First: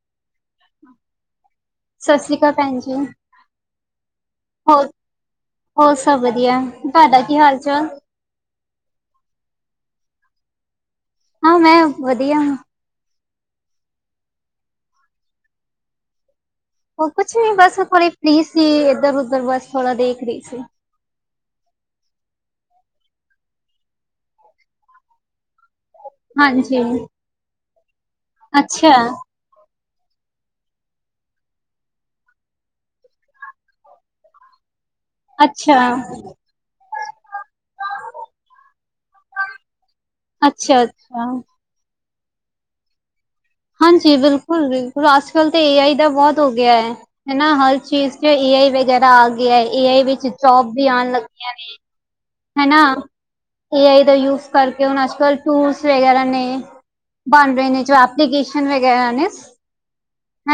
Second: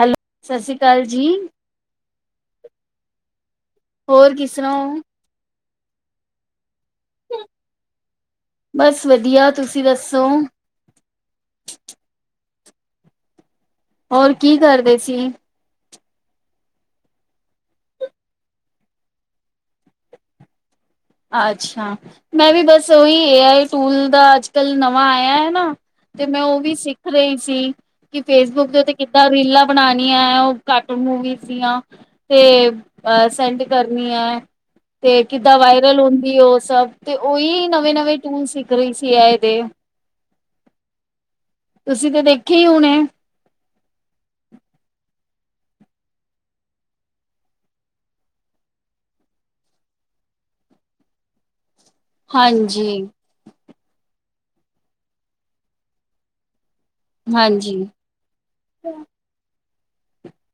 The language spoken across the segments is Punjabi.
ਹੈਲੋ ਸਸੀ ਅਕਾਲ ਜੀ। ਸਤਿ ਸ਼੍ਰੀ ਅਕਾਲ ਭੈਣਜੀ। ਹੋਰ ਕਿਸ ਰਾਂ ਹੋ? ਹੋਰ ਸਭ ਵਧੀਆ, ਤੁਹਾਡਾ ਕੀ ਹਾਲ- ਚਾਲ? ਬਸ ਵਧੀਆ, ਤੁਸੀਂ ਦੱਸੋ? ਹਾਂ ਮੈਂ ਵਧੀਆ ਹਾਂ। ਹੋਰ ਕੀ ਕਰਦੇ ਸੀ? ਉਹ ਕੁੱਛ ਵੀ ਬਸ ਥੋੜੀ ਫੀ੍ ਸੀ ਇੱਧਰ- ਉੱਧਰ ਬਸ ਥੋੜਾ ਦੇਖ ਰਹੀ ਸੀ। ਅੱਛਾ ਮੈਂ ਵੀ ਬਸ ਉਹੀ ਏ ਟੂਲ ਦਾ ਅੱਜ ਕੱਲ ਨਵਾਂ ਆਇਆ ਹੈ ਨਾ। ਤੇ ਮੈਂ ਉਹ ਵੀ ਹਾਂਜੀ ਸਿੱਖ ਰਹੀ ਸੀ, ਕਿ ਫੇਸਬੁੱਕ ਦੇ ਉੱਤੇ ਅੱਛਾ ਕਿੱਦਾਂ ਰੀਲਾਂ ਬਣਾਨੀਆਂ ਉਹ ਕਾਰਟੂਨ ਮੂਵੀਸ ਦੀਆਂ। ਤੇ ਅ ਸੈਂਡ ਕਰਨੀਆ ਹੈ, ਤੇ ਕਿੱਦਾਂ ਅੱਛਾ ਵਾਇਰਲ ਤੇ ਉਹ ਸਭ ਤੇ ਉਹੀ ਨਵੇਂ- ਨਵੇਂ ਟੂਲ ਸਿੱਖ ਰਹੀ ਸੀ ਐ ਇਹਦੇ। ਅੱਛਾ- ਅੱਛਾ। ਤੁਸੀਂ ਤੇ ਦੇਖੇ ਹੀ ਹੁਣੇ। ਹਾਂਜੀ ਬਿਲਕੁੱਲ- ਬਿਲਕੁੱਲ ਅੱਜ ਕਲ ਤਾਂ ਏ ਆਈ ਦਾ ਬਹੁਤ ਹੋ ਗਿਆ ਹੈ। ਹਨਾ ਹਰ ਚੀਜ਼ ਚ ਏ ਆਈ ਵਗੈਰਾ ਆ ਗਿਆ ਐ, ਏ ਆਈ ਵਿੱਚ ਜੋਬ ਵੀ ਆਉਣ ਲੱਗੀਆਂ ਨੇ। ਹਨਾ ਹਾਂਜੀ ਏ ਆਈ ਦਾ ਯੂਜ ਕਰਕੇ ਹੁਣ ਅੱਜ ਕੱਲ ਟੂਲਸ ਵਗੈਰਾ ਨੇ ਬਣ ਰਹੇ ਨੇ ਹਾਂਜੀ ਜੋ ਐਪਲੀਕੇਸ਼ਨ ਵਗੈਰਾ ਨੇ,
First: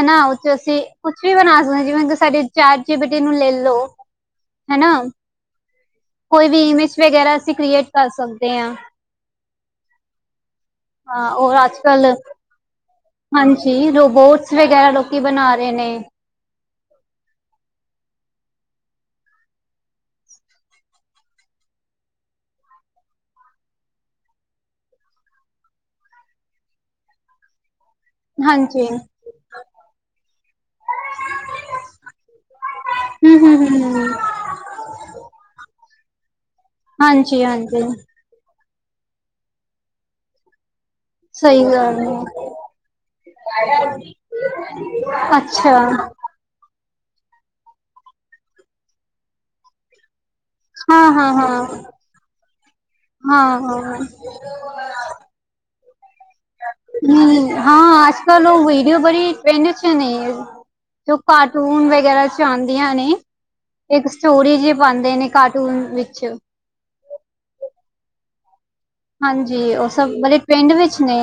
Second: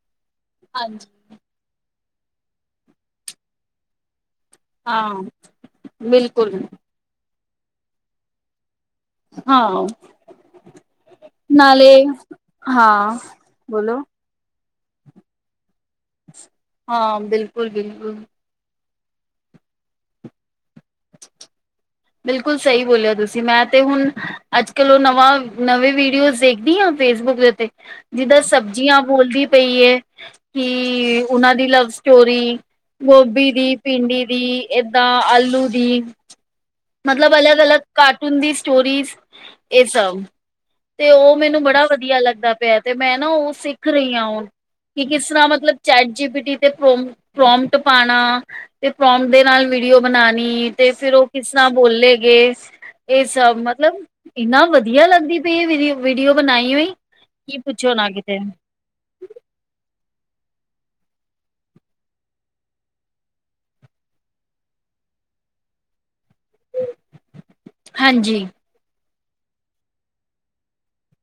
ਹਨਾ ਉਹ ਚ ਅਸੀਂ ਕੁੱਛ- ਹਾਂਜੀ ਕੁੱਝ ਵੀ ਬਣਾ ਸਕਦੇ ਜਿਵੇਂ ਤੁ ਸਾਡੇ ਚੇਟ ਜ਼ੀ ਬੀ ਟੀ ਨੂੰ ਲੈ ਲੋ। ਹਾਂ। ਕੋਈ ਬਿਲਕੁਲ ਵੀ ਇਮੇਜ ਵਗੈਰਾ ਅਸੀਂ ਕ੍ਰੀਏਟ ਕਰ ਸਕਦੇ ਹਾਂ। ਹਾਂ ਹਾਂ ਔਰ ਅੱਜ ਨਾਲੇ, ਕੱਲ ਹਾਂ। ਹਾਂਜੀ ਬੋਲੋ ਰੋਬੋਟਸ ਵਗੈਰਾ ਲੋਕੀ ਬਣਾ ਰਹੇ ਨੇ। ਹਾਂ ਬਿਲਕੁੱਲ- ਬਿਲਕੁੱਲ। ਬਿਲਕੁੱਲ ਸਹੀ ਬੋਲਿਓ ਤੁਸੀਂ, ਮੈਂ ਤੇ ਹੁਣ ਅੱਜ ਕੱਲ ਉਹ ਨਵਾਂ, ਨਵੀਂ ਵੀਡੀਓਜ਼ ਦੇਖਦੀ ਆ ਫੇਸਬੁੱਕ ਦੇ ਉੱਤੇ। ਜਿੱਦਾਂ ਹਾਂਜੀ ਹੂੰ ਸਬਜ਼ੀਆਂ ਬੋਲਦੀ ਪਈ ਏ, ਕੀ ਉਹਨਾਂ ਦੀ ਲਵ ਸਟੋਰੀ ਗੋਭੀ ਹੂੰ ਦੀ, ਹੂੰ ਹੂੰ ਭਿੰਡੀ ਦੀ, ਏਦਾਂ ਆਲੂ ਦੀ, ਮਤਲਬ ਹਾਂਜੀ ਅਲਗ- ਅਲੱਗ ਹਾਂਜੀ ਕਾਰਟੂਨ ਦੀ ਸਟੋਰੀਜ਼ ਇਹ ਸਬ। ਤੇ ਉਹ ਮੈਨੂੰ ਸਹੀ ਬੜਾ ਗੱਲ ਵਧੀਆ ਹੈ ਲੱਗਦਾ ਪਿਆ, ਤੇ ਮੈਂ ਨਾ ਉਹ ਸਿੱਖ ਰਹੀ ਹਾਂ ਹੁਣ। ਕਿ ਕਿਸ ਤਰਾਂ ਮਤਲਬ ਅੱਛਾ ਚੈਟ ਜੀ ਪੀਟੀ। ਤੇ ਪ੍ਰੋਮਟ ਪਾਉਣਾ ਤੇ ਪੋ੍ਮਟ ਦੇ ਨਾਲ ਵੀਡੀਓ ਬਣਾਣੀ, ਤੇ ਹਾਂ ਫੇਰ ਉਹ ਹਾਂ ਕਿਸ ਹਾਂ ਤਰਾਂ ਬੋਲੇ ਗਏ ਇਹ ਹਾਂ ਸਭ ਹਾਂ ਮਤਲਬ ਇੰਨਾ ਵਧੀਆ ਲੱਗਦੀ ਪਈ ਇਹ ਵੀਡੀਓ। ਵੀਡੀਓ ਬਣਾ- ਹੂੰ ਹਾਂ ਅੱਜ ਕੱਲ ਉਹ ਵਡੀਓ ਬੜੀ ਟ੍ਰੇਡ ਚੱ ਨੇ। ਜੋ ਕਾਰਟੂਨ ਵਗੈਰਾ ਚ ਆਉਂਦੀਆਂ ਨੇ। ਇੱਕ ਸਟੋਰੀ ਜੀ ਪਾਉਂਦੇ ਨੇ, ਕਾਰਟੂਨ ਵਿੱਚ। ਹਾਂਜੀ। ਹਾਂਜੀ ਉਹ ਸਭ ਬੜੇ ਟਰਿੰਡ ਵਿੱਚ ਨੇ,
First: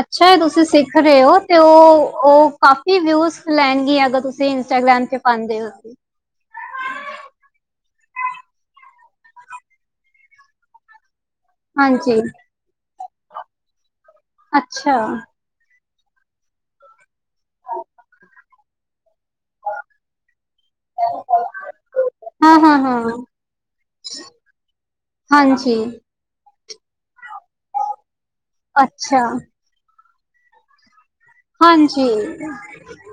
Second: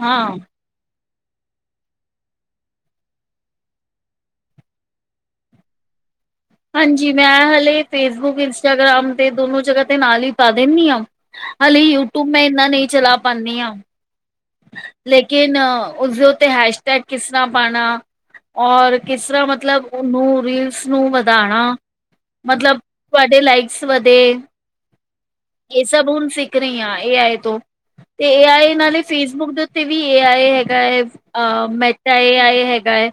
ਅੱਛਾ ਹੈ ਹਾਂ। ਤੁਸੀਂ ਸ- ਸਿੱਖ ਰਹੇ ਹੋ, ਤੇ ਉਹ- ਉਹ ਕਾਫੀ ਵਿਊਸ ਲੈਣਗੀਆਂ ਅਗਰ ਤੁਸੀਂ ਇੰਸਟਾਗ੍ਰਾਮ ਤੇ ਪਾਉਂਦੇ ਹੋ। ਹਾਂਜੀ, ਮੈਂ ਹਾਲੇ ਫੇਸਬੁੱਕ ਇੰਸਟਾਗ੍ਰਾਮ ਦੇ ਦੋਨੋ ਜਗ੍ਹਾ ਤੇ ਨਾਲ ਹੀ ਪਾ ਦਿੰਦੀ ਹਾਂ। ਹਾਲੇ, ਹਾਂਜੀ ਯੂਟਿਊਬ ਮੈਂ ਇੰਨਾ ਨਹੀਂ ਚਲਾ ਪਾਉਂਦੀ ਹਾਂ। ਅੱਛਾ ਕਿਨੇ ਉਸਦੇ ਉੱਤੇ ਹੈਸ਼ਟੈਗ ਕਿਸ ਤਰ੍ਹਾਂ ਪਾਣਾ ਔਰ ਕਿਸ ਤਰ੍ਹਾਂ ਮਤਲਬ ਮਤਲਬ, ਉਹਨੂੰ ਰੀਲਸ ਨੂੰ ਵਧਾਉਣਾ ਹਾਂ ਹਾਂ ਮਤਲਬ, ਹਾਂ ਤੁਹਾਡੇ ਲਾਈਕਸ ਵਧੇ ਹਾਂਜੀ ਇਹ ਸਭ ਹੁਣ ਸਿ ਰਹੀ ਹਾਂ, ਏ ਆਈ ਤੋਂ ਤੇ ਏ ਆਈ ਨਾਲੇ ਅੱਛਾ ਫੇਸਬੁੱਕ ਦੇ ਉੱਤੇ ਵੀ ਏ ਆਈ ਹੈਗਾ ਹੈ। ਅ ਮੈ ਹਾਂਜੀ ਕਿਆ ਏ ਆਏ ਹੈਗਾ ਏ।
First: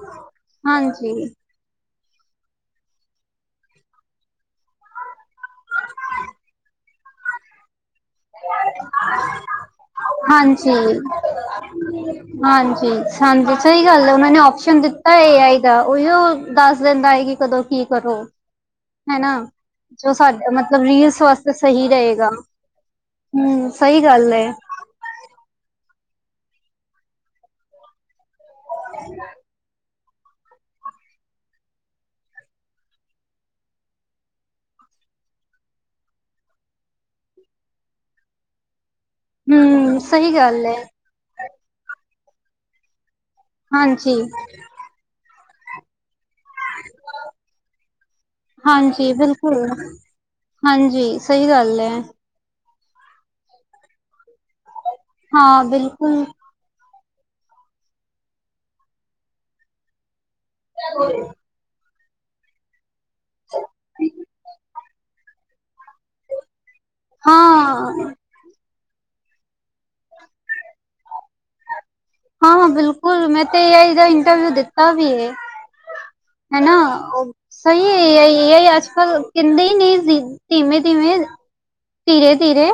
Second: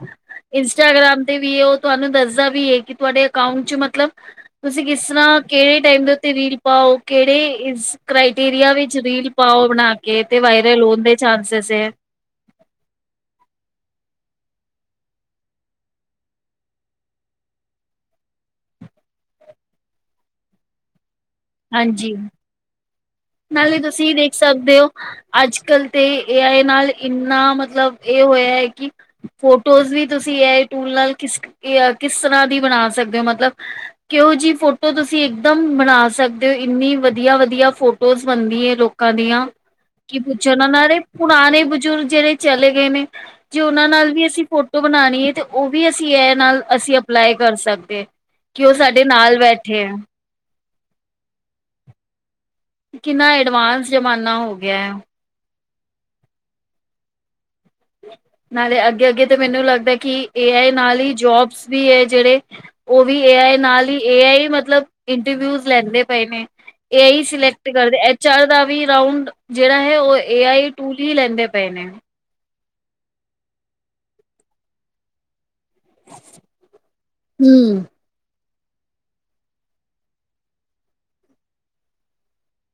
ਇੰਸਟਾਗ੍ਰਾਮ ਹਾਂਜੀ ਤੇ ਵੀ ਉਹ ਤੁਹਾਨੂੰ ਦੱਸਦਾ ਵੀ ਏ, ਕਿ ਤੁਹਾਡੇ ਅਕਾਊਂਟ ਚ ਮਤਲਬ ਤੁਸੀਂ ਕਿਸ ਤਰ੍ਹਾਂ ਕਿਹੜੇ ਟੈਮ ਦੇ ਉੱਤੇ ਰੀਲ ਪਾਓ, ਕਿਹੜੇ ਇਸ ਕ੍ਰਾਈਟਿਰੀਆ ਵਿੱਚ ਰੀਲ ਪਾਓ ਬਣਾ ਕੇ ਤੇ ਵਾ ਹਮ ਹਾਂਜੀ-ਹਾਂਜੀ ਸਹੀ ਗੱਲ ਹੈ। ਉਹਨਾਂ ਨੇ ਆਪਸ਼ਨ ਦਿੱਤਾ ਏ ਏ ਆਈ ਦਾ ਉਹੀਓ ਦੱਸ ਦਿੰਦਾ ਹੈ। ਕਿ ਕਦੋਂ? ਕੀ ਕਰੋ ਹੈਨਾ, ਜੋ ਸਾਡੇ ਮਤਲਬ ਰੀਲਸ ਵਸਤੇ ਸਹੀ ਹਾਂਜੀ ਰਹੇਗਾ। ਹੂੰ, ਨਾਲੇ ਸਹੀ ਤੁਸੀਂ ਗੱਲ ਦੇਖ ਏ। ਸਕਦੇ ਹੋ। ਅੱਜ ਕੱਲ ਤੇ ਏ ਆਏ ਨਾਲ ਇੰਨਾ ਮਤਲਬ ਇਹ ਹੋਇਆ ਏ। ਕੀ ਫੋਟੋਜ਼ ਵੀ ਤੁਸੀਂ ਏ ਆਈ ਟੂਲ ਨਾਲ ਕਿਸ [unintelligible] ਕਿਸ ਤਰ੍ਹਾਂ ਦੀ ਬਣਾ ਸਕਦੇ ਹੋ। ਮਤਲਬ ਕਿਹੋ ਜਿਹੀ ਫੋਟੋ ਤੁਸੀਂ ਇੱਕਦਮ ਬਣਾ ਸਕਦੇ ਹੋ। ਇੰਨੀ ਵਧੀਆ ਵਧੀਆ ਫੋਟੋ ਰੋਜ਼ ਬਣਦੀ ਏ, ਲੋਕਾਂ ਦੀਆਂ ਹੂੰ, ਕੀ ਸਹੀ ਪੁੱਛੋ ਗੱਲ ਏ। ਉਹਨਾਂ [unintelligible] ਪੁਰਾਣੇ ਬਜ਼ੁਰਗ ਜਿਹੜੇ ਚਲੇ ਗਏ ਨੇ, ਜੇ ਉਹਨਾਂ ਨਾਲ ਹਾਂਜੀ, ਵੀ ਅਸੀਂ ਫੋ ਟੋ ਬਣਾਉਣੀ ਹੈ। ਤੇ ਉਹ ਵੀ ਅਸੀਂ ਏ ਆਈ ਨਾਲ ਅਸੀਂ ਅਪਲਾਈ ਕਰ ਸਕਦੇ। ਕਿ ਉਹ ਸਾਡੇ ਹਾਂਜੀ ਨਾਲ ਬਿਲਕੁਲ। ਬੈਠੇ ਐ ਹਾਂਜੀ, ਸਹੀ ਗੱਲ ਕਿੰਨਾ ਐਡਵਾਂਸ ਜ਼ਮਾਨਾ ਹੋ ਗਿਆ ਹੈ। ਹਾਂ, ਬਿਲਕੁਲ। ਨਾਲੇ ਅੱਗੇ-ਅੱਗੇ ਤੇ ਮੈਨੂੰ ਲੱਗਦਾ ਏ ਕਿ ਏ ਆਈ ਨਾਲ ਹੀ ਜੋਬਸ ਵੀ ਹੈ। ਜਿਹੜੇ ਉਹ ਵੀ ਏ ਆਈ ਨਾਲ ਹੀ ਏ ਆਈ ਮਤਲਬ ਇੰਟਰਵਿਊਜ ਲੈਂਦੇ ਪਏ ਨੇ। ਇਹੀ ਸਿਲੈਕਟ ਕਰਦੇ, ਹਾਂ, ਐਚ ਆਰ ਦਾ ਵੀ ਰਾਂਉਡ ਜਿਹੜਾ ਹੈ। ਉਹ ਏ ਆਈ ਟੂਲ ਹੀ ਲੈਂਦੇ ਪਏ ਨੇ। ਹਾਂ, ਬਿਲਕੁਲ ਮੈਂ ਤੇ ਏ ਆਈ ਦਾ ਇੰਟਰਵਿਊ ਦਿੱਤਾ ਵੀ ਏ। ਹਨਾ ਸਹੀ ਹੂੰ ਏ ਏ ਆਈ ਏ ਆਈ ਅੱਜ ਕੱਲ ਕਹਿੰਦੇ ਹੀ ਨਹੀਂ [unintelligible] ਧੀਮੇ-ਧੀਮੇ ਧੀਰੇ-ਧੀਰੇ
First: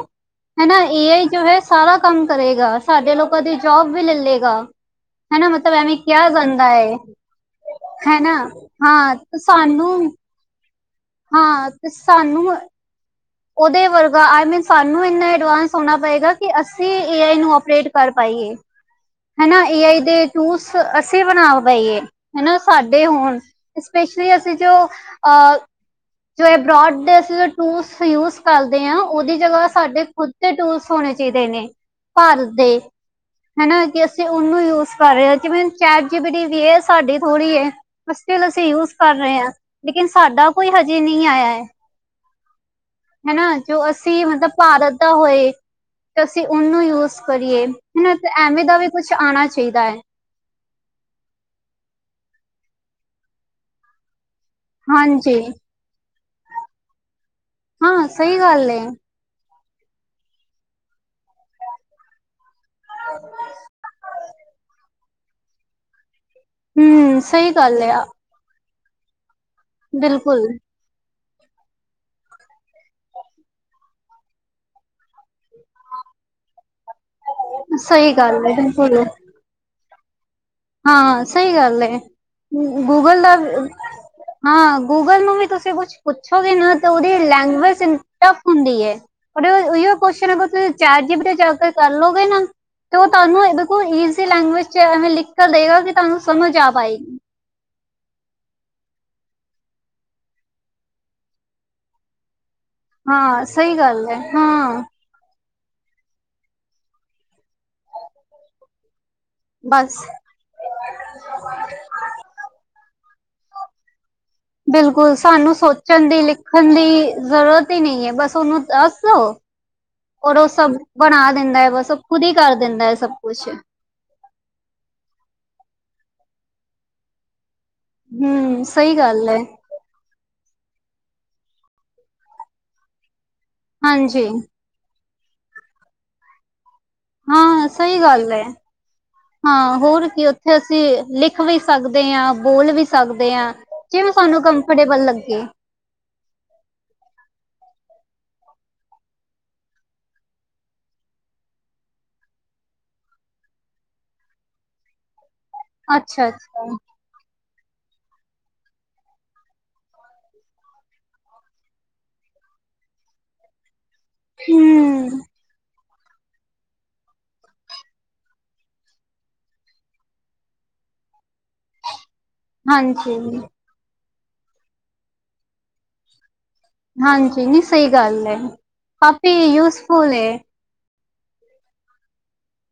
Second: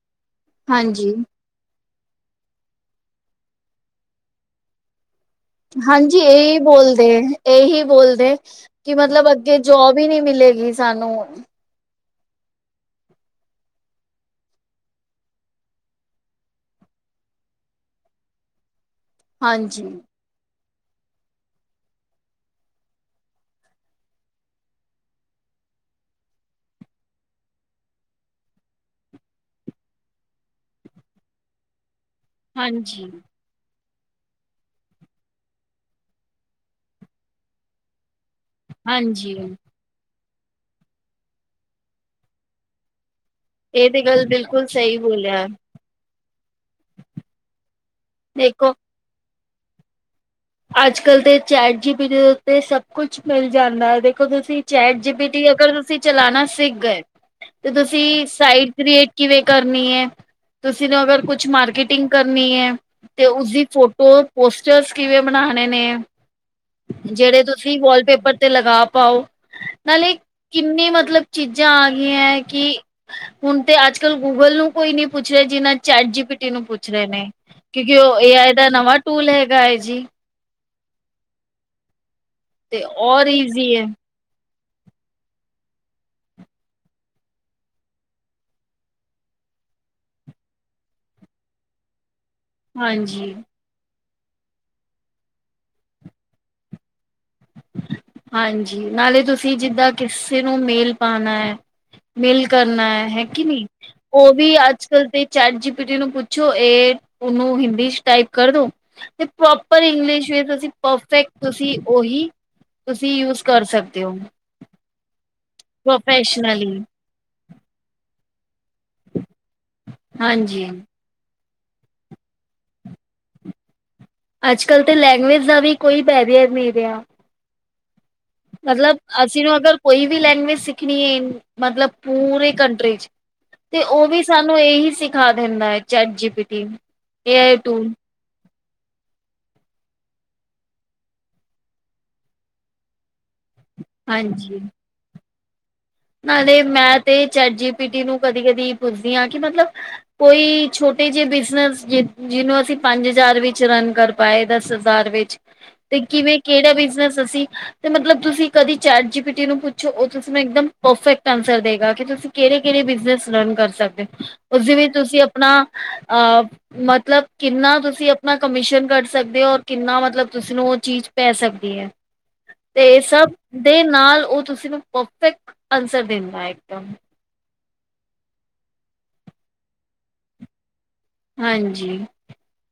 ਹਨਾ ਏ ਆਈ ਹਾਂਜੀ-ਹਾਂਜੀ ਜੋ ਹੈ। ਸਾਰਾ ਕੰਮ ਕਰੇਗਾ, ਸਾਡੇ ਲੋਕਾਂ ਦੀ ਜੋਬ ਵੀ ਲੈਲੇਗਾ। ਹਾਂਜੀ, ਇਹੀ ਏ, ਬੋਲਦੇ ਇਹੀ ਬੋਲਦੇ ਹੈਨਾ। ਕਿ ਹਾਂ, ਮਤਲਬ ਅੱਗੇ ਜੋਬ ਸਾਨੂੰ ਹੀ ਨਹੀਂ ਮਿਲੇਗੀ। ਸਾਨੂੰ ਹਾਂ ਤੇ ਸਾਨੂੰ ਉਹਦੇ ਵਰਗਾ ਆਈ ਮੀਨ ਸਾਨੂੰ ਇੰਨੇ ਐਡਵਾਂਸ ਹੋਣਾ ਪਏਗਾ। ਕਿ ਅਸੀਂ ਏ ਆਈ ਨੂੰ ਆਪਰੇਟ ਕਰ ਪਾਈਏ। [inaudible] ਹਨਾ, ਏ ਆਈ ਦੇ ਟੂਲਸ ਅਸੀਂ ਬਣਾ ਪਈਏ ਹਨਾ ਸਾਡੇ ਹੋਣ। ਅਸਪੇਸ਼ਲੀ ਅਸੀਂ ਜੋ ਅ ਜੋ ਅਬ੍ਰੋਡ ਬੇਸਿਸ ਦੇ ਟੂਲਸ ਯੂਜ ਕਰਦੇ ਹਾਂ। ਉਹਦੀ ਜਗ੍ਹਾ ਸਾਡੇ ਖੁਦ ਤੇ ਟੂਲਸ ਹੋਣੇ ਚਾਹੀਦੇ ਨੇ। ਭਾਰਤ ਦੇ ਹਾਂਜੀ-ਹਾਂਜੀ ਹਨਾ, ਕਿ ਅਸੀਂ ਉਹਨੂੰ ਯੂਜ ਕਰ ਰਹੇ ਹਾ। ਜਿਵੇਂ ਚੈਟ ਜੀਬੀ ਟੀ ਏ ਸਾਡੀ ਥੋੜ੍ਹੀ ਏ। [unintelligible] ਅਸੀਂ ਯੂਜ ਕਰ ਰਹੇ ਹਾਂ। ਲੇਕਿਨ ਸਾਡਾ ਕੋਈ ਹਜੇ ਨਹੀਂ ਆਇਆ ਹੈ। ਹੈ ਨਾ ਜੋ ਇਹ ਤੇ ਅਸੀਂ ਗੱਲ ਮਤਲਬ ਬਿਲਕੁਲ ਭਾਰਤ ਸਹੀ ਦਾ ਬੋਲਿਆ ਹੋਏ। ਤੇ ਅਸੀਂ ਉਹਨੂੰ ਯੂਜ ਕਰੀਏ ਹੁਨ ਇਕ ਐਵੇਂ ਦੇਖੋ ਦਾ ਵੀ ਕੁੱਛ ਆਣਾ ਚਾਹੀਦਾ ਹੈ। ਅੱਜ ਕੱਲ ਤੇ ਚੈਟ ਜੀ ਬੀ ਦੇ ਉੱਤੇ ਸਭ ਕੁੱਛ ਮਿਲ ਜਾਂਦਾ ਹੈ। ਦੇਖੋ ਤੁਸੀਂ ਚੈਟ ਜੀ ਬੀ ਹਾਂਜੀ ਟੀ ਅਗਰ ਤੁਸੀਂ ਚਲਾਣਾ ਸਿੱਖ ਗਏ ਤੇ ਤੁਸੀਂ ਹਾਂ ਸਹੀ ਗੱਲ ਸਾਈਟ ਏ ਕ੍ਰੀਏਟ ਕਿਵੇਂ ਕਰਨੀ ਹੈ ਤੁਸੀਂ ਨੂੰ ਅਗਰ ਕੁੱਛ ਮਾਰਕੀਟਿੰਗ ਕਰਨੀ ਹੈ। ਤੇ ਉਸਦੀ ਫੋਟੋ ਪੋਸਟਰਸ ਕਿਵੇਂ ਬਣਾਣੇ ਨੇ। ਹੂੰ ਜਿਹੜੇ ਸਹੀ ਤੁਸੀਂ ਗੱਲ ਏ ਵਾਲਪੇਪਰ ਤੇ ਲਗਾ ਪਾਓ। ਨਾਲੇ ਬਿਲਕੁਲ ਕਿੰਨੀ ਮਤਲਬ ਚੀਜ਼ਾਂ ਆ ਗਈਆਂ ਏ ਕੀ ਹੁਣ ਤੇ ਅੱਜ ਕੱਲ੍ਹ ਗੂਗਲ ਨੂੰ ਕੋਈ ਨੀ ਪੁੱਛ ਰਿਹਾ, ਜਿੰਨਾ ਚੈਟ ਜੀ ਪੀ ਟੀ ਨੂੰ ਪੁੱਛ ਰਹੇ ਨੇ। ਕਿਉਂਕਿ ਸਹੀ ਉਹ ਏ ਗੱਲ ਆਈ ਦਾ ਨਵਾਂ ਬਿਲਕੁਲ ਟੂਲ ਹੈਗਾ ਏ ਜੀ। ਹਾਂ ਸਹੀ ਗੱਲ ਏ, ਤੇ ਗੂਗਲ ਔਰ ਦਾ ਈਜ਼ੀ ਹੈ ਹਾਂ, ਗੂਗਲ ਨੂੰ ਵੀ ਤੁਸੀਂ ਕੁੱਛ ਪੁੱਛੋਗੇ ਨਾ ਤੇ ਉਹਦੀ ਲੈਂਗੁਜ ਟਫ ਹੁੰਦੀ ਏ। ਓਹੀ ਓ ਕੋਸ਼ਨ ਅਗਰ ਤੁਸੀਂ ਚੈਟ ਜੀ ਪੀ ਟੀ ਤੇ ਜਾ ਕੇ ਕਰ ਲਓਗੇ ਨਾ ਤੇ ਉਹ ਹਾਂਜੀ ਤੁਹਾਨੂੰ ਇਹ ਬਿਲਕੁਲ ਈਜ਼ੀ ਲੈਂਗੁਏਜ ਚ ਐਵੇਂ ਲਿਖ ਕੇ ਦੇਵੇਗਾ ਕਿ ਤੁਹਾਨੂੰ ਸਮਝ ਆ ਪਾਏਗੀ। ਹਾਂਜੀ, ਨਾਲੇ ਤੁਸੀਂ ਜਿੱਦਾਂ ਕਿਸੇ ਨੂੰ ਮੇਲ ਪਾਣਾ ਐ। ਮੇਲ ਕਰਨਾ ਐ ਹੈ ਕਿ ਹਾਂ ਨੀ ਸਹੀ ਗੱਲ ਹੈ ਉਹ ਵੀ ਹਾਂ ਅੱਜ ਕੱਲ ਤੇ ਚੈਟ ਜੀ ਪੀ ਟੀ ਨੂੰ ਪੁੱਛੋ ਏ ਉਹਨੂੰ ਹਿੰਦੀ ਚ ਟਾਈਪ ਕਰਦੋ ਤੇ ਪ੍ਰੋਪਰ ਬਸ ਇੰਗਲਿਸ਼ ਵਿੱਚ ਤੁਸੀਂ ਪਰਫੈਕਟ ਤੁਸੀਂ ਉਹੀ, ਤੁਸੀਂ ਯੂਜ ਕਰ ਸਕਦੇ ਹੋ। ਬਿਲਕੁਲ ਸਾਨੂੰ ਸੋਚਣ ਦੀ, ਲਿਖਣ ਪ੍ਰੋਫੈਸ਼ਨਲੀ ਦੀ ਜ਼ਰੂਰਤ ਹੀ ਨਹੀਂ ਏ, ਬਸ ਉਹਨੂੰ ਦਸ ਦਿਉ। ਔਰ ਉਹ ਹਾਂਜੀ ਸਭ ਬਣਾ ਦਿੰਦਾ ਏ, ਬਸ ਉਹ ਖ਼ੁਦ ਹੀ ਕਰ ਦਿੰਦਾ ਏ ਸਭ ਕੁਛ। ਅੱਜ ਕੱਲ੍ਹ ਤਾਂ ਲੈਂਗੁਏਜ ਦਾ ਵੀ ਕੋਈ ਬੈਰੀਅਰ ਨਹੀਂ ਰਿਹਾ। ਹਮ ਸਹੀ ਮਤਲਬ ਗੱਲ ਹੈ ਅਸੀਂ ਨੂੰ ਅਗਰ ਕੋਈ ਵੀ ਲੈਂਗੁਏਜ ਸਿੱਖਣੀ ਏ, ਮਤਲਬ ਪੂਰੇ ਕੰਟਰੀ ਚ ਤੇ ਉਹ ਵੀ ਹਾਂਜੀ ਸਾਨੂੰ ਇਹੀ ਸਿਖਾ ਦਿੰਦਾ ਏ, ਚੈਟ ਜੀ ਪੀ ਟੀ। ਏ ਆਈ ਹਾਂ ਟੂਲ ਸਹੀ ਗੱਲ ਏ। ਹਾਂ ਹੋਰ ਕੀ ਉੱਥੇ ਅਸੀਂ ਲਿਖ ਵੀ ਸਕਦੇ ਆ, ਬੋਲ ਵੀ ਸਕਦੇ ਆ। ਜਿਵੇਂ ਸਾਨੂੰ ਕੰਫਰਟੇਬਲ ਲੱਗੇ। ਨਾਲ਼ੇ ਮੈਂ ਤੇ ਚੈਟ ਜੀ ਪੀ ਟੀ ਨੂੰ ਕਦੀ ਕਦੀ ਪੁੱਛਦੀ ਹਾਂ ਕਿ ਮਤਲਬ ਕੋਈ ਛੋਟੇ ਜਿਹੇ ਬਿਜਨਸ ਜਿਹਨੂੰ ਅਸੀਂ ਪੰਜ ਹਜ਼ਾਰ ਵਿੱਚ ਰਨ ਕਰ ਪਾਏ ਦਸ ਹਜ਼ਾਰ ਵਿੱਚ ਤੇ ਅੱਛਾ ਕਿਵੇਂ ਅੱਛਾ ਕਿਹੜਾ ਬਿਜਨਸ ਅਸੀਂ ਤੇ ਮਤਲਬ ਤੁਸੀਂ ਕਦੀ ਚੈਟ ਜੀ ਪੀ ਟੀ ਨੂੰ ਪੁੱਛੋ, ਉਹ ਤੁਸੀਂ ਮੈਂ ਇੱਕਦਮ ਪਰਫੈਕਟ ਆਨਸਰ ਦੇਗਾ ਕਿ ਤੁਸੀਂ ਕਿਹੜੇ ਕਿਹੜੇ ਬਿਜਨਸ ਰਨ ਕਰ ਸਕਦੇ ਹੋ, ਉਸ ਦੇ ਵਿੱਚ ਹਮ ਤੁਸੀਂ ਆਪਣਾ ਅਹ ਮਤਲਬ ਕਿੰਨਾ ਤੁਸੀਂ ਆਪਣਾ ਕਮਿਸ਼ਨ ਕੱਢ ਸਕਦੇ ਹੋ, ਔਰ ਕਿੰਨਾ ਮਤਲਬ ਤੁਸੀ ਨੂੰ ਉਹ ਚੀਜ਼ ਪੈ ਸਕਦੀ ਐ। ਤੇ ਹਾਂਜੀ ਸਭ ਦੇ ਨਾਲ ਉਹ ਤੁਸੀਂ ਨੂੰ ਪਰਫੈਕਟ ਆਨਸਰ ਦਿੰਦਾ ਏ ਇੱਕਦਮ। ਹਾਂਜੀ ਨੀ ਸਹੀ ਗੱਲ ਏ, ਕਾਫੀ ਯੂਜਫੁਲ ਏ। ਹਾਂਜੀ,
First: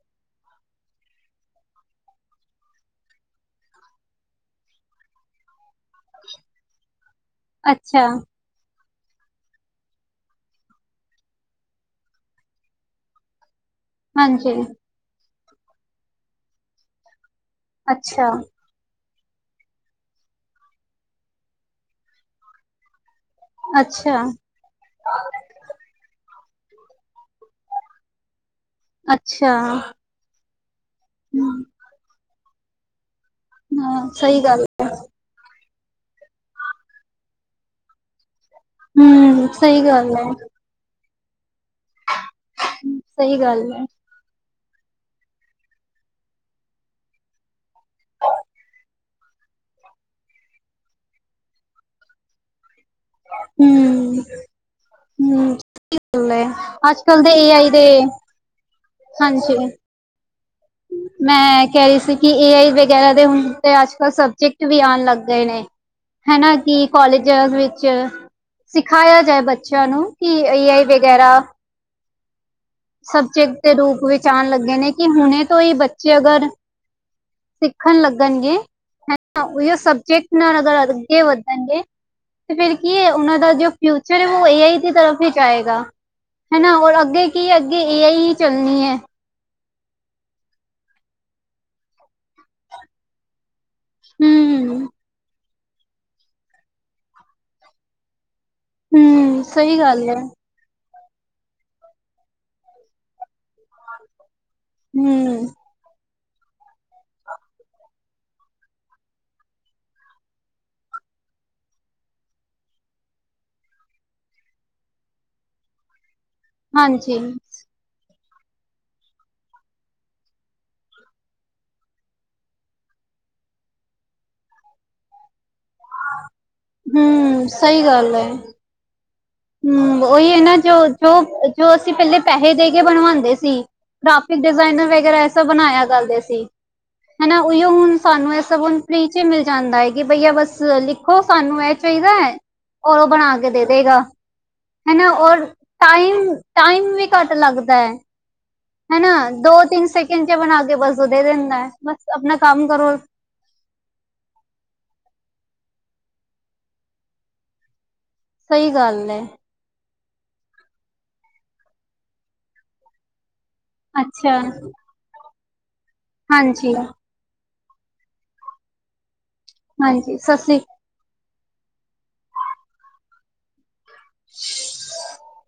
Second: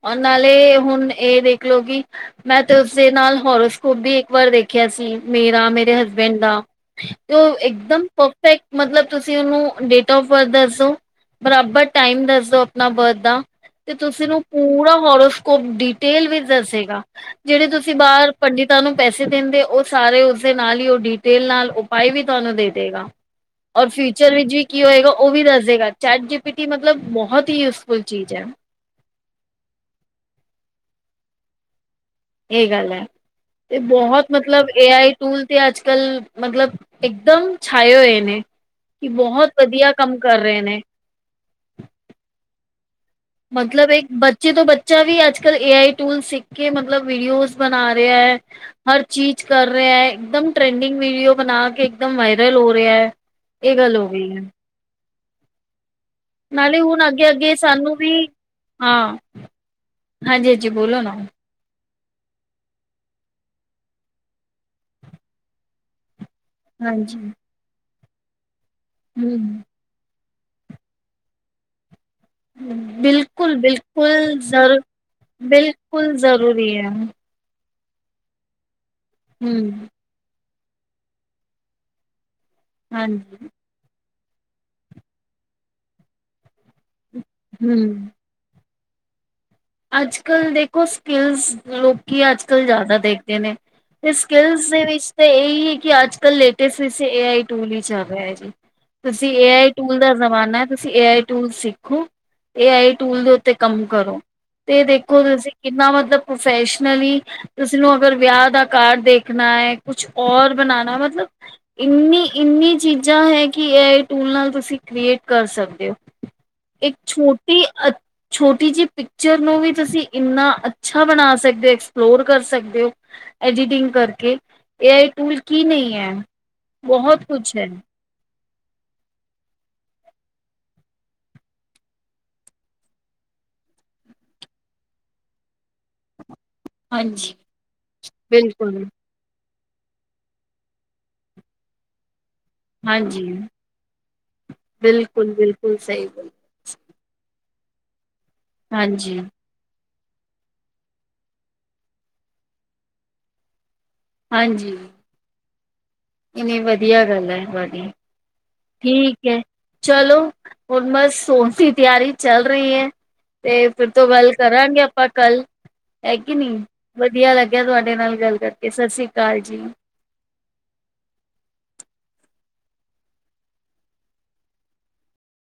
ਔਰ ਨਾਲੇ ਹੁਣ ਇਹ ਦੇਖ ਲਉ ਕਿ ਮੈਂ ਤੇ ਉਸਦੇ ਨਾਲ ਹੋਰੋਸਕੋਪ ਵੀ ਇੱਕ ਵਾਰ ਦੇਖਿਆ ਸੀ, ਮੇਰਾ ਮੇਰੇ ਹਸਬੈਂਡ ਦਾ। ਤੇ ਉਹ ਇੱਕਦਮ ਅੱਛਾ ਪਰਫੇਕਟ ਮਤਲਬ ਤੁਸੀਂ ਉਹਨੂੰ ਡੇਟ ਆਫ ਬਰਥ ਦੱਸੋ, ਬਰਾਬਰ ਟਾਈਮ ਦੱਸੋ ਆਪਣਾ ਬਰਥ ਤੇ ਤੁਸੀਂ ਨੂੰ ਹਾਂਜੀ, ਪੂਰਾ ਹੋਰੋਸਕੋਪ ਡਿਟੇਲ ਵਿੱਚ ਦੱਸੇਗਾ। ਜਿਹੜੇ ਤੁਸੀਂ ਅੱਛਾ, ਬਾਹਰ ਪੰਡਿ ਪੰਡਿਤਾਂ ਨੂੰ ਪੈਸੇ ਦਿੰਦੇ, ਉਹ ਸਾਰੇ ਉਸਦੇ ਨਾਲ ਹੀ ਉਹ ਡੀਟੇਲ ਨਾਲ ਉਪਾਏ ਵੀ ਤੁਹਾਨੂੰ ਦੇ ਦੇਗਾ। ਔਰ ਅੱਛਾ, ਫਿਊਚਰ ਵਿੱਚ ਵੀ ਕੀ ਹੋਏਗਾ ਉਹ ਵੀ ਦੱਸ ਦਏਗਾ ਚੈਟ ਜੀ ਪੀ ਟੀ ਮਤਲਬ ਬਹੁਤ ਹੀ ਯੂਜ ਫੁਲ ਚੀਜ਼ ਆ। ਅੱਛਾ। ਹੂ। ਸਹੀ ਗੱਲ ਐ, ਤੇ ਹਾਂ, ਬਹੁਤ ਸਹੀ ਗੱਲ ਮਤਲਬ ਏ ਆਈ ਟੂਲ ਤੇ ਅੱਜ ਕੱਲ੍ਹ ਮਤਲਬ ਇਕਦਮ ਛਾਏ ਹੋਏ ਨੇ। ਕਿ ਹੂੰ, ਬਹੁਤ ਸਹੀ ਵਧੀਆ ਗੱਲ ਕੰਮ ਐ, ਕਰ ਰਹੇ ਨੇ। ਸਹੀ ਗੱਲ ਐ। ਮਤਲਬ ਇੱਕ ਬੱ ਜਦੋਂ ਬੱਚਾ ਵੀ ਅੱਜ ਕੱਲ ਏ ਆਈ ਟੂਲ ਸਿੱਖ ਕੇ ਮਤਲਬ ਵੀਡੀਓਜ਼ ਬਣਾ ਰਿਹਾ ਆ। ਹਰ ਚੀਜ਼ ਕਰ ਰਿਹਾ ਐ, ਇਕ ਦਮ ਟ੍ਰੈਂਡਿੰਗ ਵੀਡੀਓ ਬਣਾ ਕੇ ਇੱਕਦਮ ਵਾਇਰਲ ਹੋ ਰਿਹਾ ਐ। ਹੂ ਹੂ। ਸਹੀ ਗੱਲ ਏ, ਨਾਲੇ ਅੱਜ ਹੁਣ ਕੱਲ ਦੇ ਅੱਗੇ ਏ ਅੱਗੇ ਆਈ ਦੇ ਸਾਨੂੰ ਵੀ ਹਾਂ ਹਾਂਜੀ। ਹਾਂਜੀ ਹਾਂਜੀ ਬੋਲੋ ਨਾ। ਮੈਂ ਕਹਿ ਰਹੀ ਸੀ ਕਿ ਏ ਆਈ ਵਗੈਰਾ ਦੇ ਹੁਣ ਤੇ ਅੱਜ ਕੱਲ੍ਹ ਸਬਜੈਕਟ ਵੀ ਆਣ ਲੱਗ ਗਏ ਨੇ। ਹੈਨਾ। ਕਿ ਕਾਲਜ ਹਾਂਜੀ ਵਿੱਚ ਸਿਖਾਇਆ ਜਾਏ ਹੂੰ ਬੱਚਿਆਂ ਨੂੰ ਕਿ ਏ ਆਈ ਵਗੈਰਾ। ਸਬਜੈਕਟ ਬਿਲਕੁਲ ਦੇ ਰੂਪ ਵਿੱਚ ਬਿਲਕੁਲ ਆਉਣ ਲੱਗੇ ਜ਼ਰ ਨੇ ਕਿ ਹੁਣੇ ਤੋਂ ਹੀ ਬਿਲਕੁਲ ਬੱਚੇ ਅਗਰ। ਜ਼ਰੂਰੀ ਹੈ। ਸਿੱਖਣ ਲੱਗਣਗੇ ਹੈਨਾ ਔਹੀ ਔ ਹੂੰ। ਸਬਜੈਕਟ ਨਾਲ ਅਗਰ ਅੱਗੇ ਵਧਣਗੇ। ਤੇ ਫਿਰ ਕੀ ਹੈ। ਉਹਨਾਂ ਹਾਂਜੀ ਦਾ ਜੋ ਫਿਊਚਰ ਹੈ ਉਹ ਏ ਆਈ ਦੀ ਤਰਫ ਹੀ 'ਚ ਜਾਏਗਾ ਹਨਾ। ਔਰ ਅੱਗੇ। ਕੀ ਅੱਗੇ ਏ ਹੂੰ ਆਈ ਹੀ ਚੱਲਣੀ ਹੈ। ਅੱਜ ਕੱਲ੍ਹ ਦੇਖੋ ਸਕਿੱਲਸ ਲੋਕੀਂ ਅੱਜ ਕੱਲ ਜ਼ਿਆਦਾ ਦੇਖਦੇ ਨੇ। ਫਿਰ ਸਕਿਲਸ ਦੇ ਹੂੰ ਵਿਚ ਇਹੀ ਹੈ ਕਿ ਅੱਜ ਕੱਲ੍ਹ ਲੇਟਸਟ ਏ ਆਈ ਟੂ ਹੀ ਚੱਲ ਰਿਹਾ ਜੀ। ਤੁਸੀਂ ਹੂੰ ਏ ਆਈ ਸਹੀ ਟੂਲ ਗੱਲ ਦਾ ਹੈ ਜ਼ਮਾਨਾ, ਤੁਸੀਂ ਏ ਆਈ। ਟੂਲ ਸਿੱਖੋ ਏ ਆਈ ਟੂਲ ਦੇ ਉੱਤੇ ਕੰਮ ਕਰੋ। ਤੇ ਦੇਖੋ ਹੂੰ ਤੁਸੀਂ ਕਿੰਨਾ ਮਤਲਬ ਪ੍ਰੋਫੈਸ਼ਨਲੀ। ਕਿਸੇ ਨੂੰ ਅਗਰ ਵਿਆਹ ਦਾ ਕਾਰਡ ਦੇਖਣਾ ਹੈ ਕੁਛ ਔਰ ਬਣਾਉਣਾ ਮਤਲਬ। ਇੰਨੀ ਇੰਨੀ ਚੀਜ਼ਾਂ ਹੈ ਕਿ ਏ ਆਈ ਟੂਲ ਨਾਲ ਤੁਸੀਂ ਕ੍ਰੀਏਟ ਕਰ ਸਕਦੇ ਹੋ। ਇੱਕ ਹਾਂਜੀ ਛੋਟੀ ਅ ਛੋਟੀ ਜਿਹੀ ਪੀ ਪਿਕਚਰ ਨੂੰ ਵੀ ਤੁਸੀਂ ਇੰਨਾ ਅੱਛਾ ਬਣਾ ਸਕਦੇ ਹੋ। ਐਕਸਪਲੋਰ ਕਰ ਸਕਦੇ ਹੋ। ਐਡੀਟਿੰਗ ਕਰਕੇ, ਏ ਆਈ ਟੂਲ ਕੀ ਨਹੀਂ ਹੈ ਬਹੁਤ ਕੁਛ ਹੈ। ਕੱਲ ਹੈ। ਹੂੰ ਉਹੀ ਹੈ ਨਾ ਜੋ ਜੋ ਜੋ ਅਸੀਂ ਪਹਿਲੇ ਪੈਸੇ ਦੇ ਕੇ ਬਣਵਾਉਂਦੇ ਸੀ। ਕਾਫੀ ਡਿਜ਼ਾਇਨਰ ਵਗੈਰਾ ਐਸਾ ਬਣਾਇਆ ਕਰਦੇ ਸੀ। ਹਾਂਜੀ। ਹੈਨਾ ਉਹੀਓ ਹੁਣ ਸਾਨੂੰ ਇਹ ਸਭ ਫ੍ਰੀ। ਬਿਲਕੁਲ ਫ੍ਰੀ ਵਿੱਚ ਮਿਲ ਜਾਂਦਾ ਹੈ ਕਿ ਬਈਆ ਬਸ ਲਿਖੋ ਸਾਨੂੰ ਇਹ ਚਾਹੀਦਾ ਹੈ। ਔਰ ਉਹ ਹਾਂਜੀ ਬਣਾ ਕੇ ਦੇ ਦੇਗਾ ਹੈਨਾ ਬਿਲਕੁਲ ਔਰ ਬਿਲਕੁਲ ਸਹੀ ਗੱਲ ਟਾਈਮ। ਟਾਈਮ ਵੀ ਘੱਟ ਲੱਗਦਾ ਹੈ ਹੈਨਾ ਹਾਂਜੀ ਦੋ ਤਿੰਨ ਸੈ ਸੈਕਿੰਡ 'ਚ ਬਣਾ ਕੇ ਬਸ ਉਹ ਦੇ ਦਿੰਦਾ ਹੈ। ਬਸ ਆਪਣਾ ਕੰਮ ਕਰੋ। ਹਾਂਜੀ। ਇਨੀਂ ਵਧੀਆ ਗੱਲ ਹੈ ਤੁਹਾਡੀ ਸਹੀ ਗੱਲ ਠੀਕ ਹੈ। ਚਲੋ ਹੁਣ ਬਸ ਸੌਣ ਦੀ ਤਿਆਰੀ ਚੱਲ ਰਹੀ ਹੈ‌। ਤੇ ਫਿਰ ਤੋਂ ਗੱਲ ਅੱਛਾ ਕਰਾਂਗੇ ਆਪਾਂ ਕੱਲ ਹੈ ਕੇ ਨਹੀ। ਹਾਂਜੀ ਵਧੀਆ ਲੱਗਿਆ ਤੁਹਾਡੇ ਨਾਲ ਗੱਲ ਕਰਕੇ ਸਤਿ ਸ੍ਰੀ ਅਕਾਲ ਜੀ। ਹਾਂਜੀ ਸਤਿ ਸ਼੍ਰੀ ਅਕਾਲ। ਹੂੰ। [unintelligible]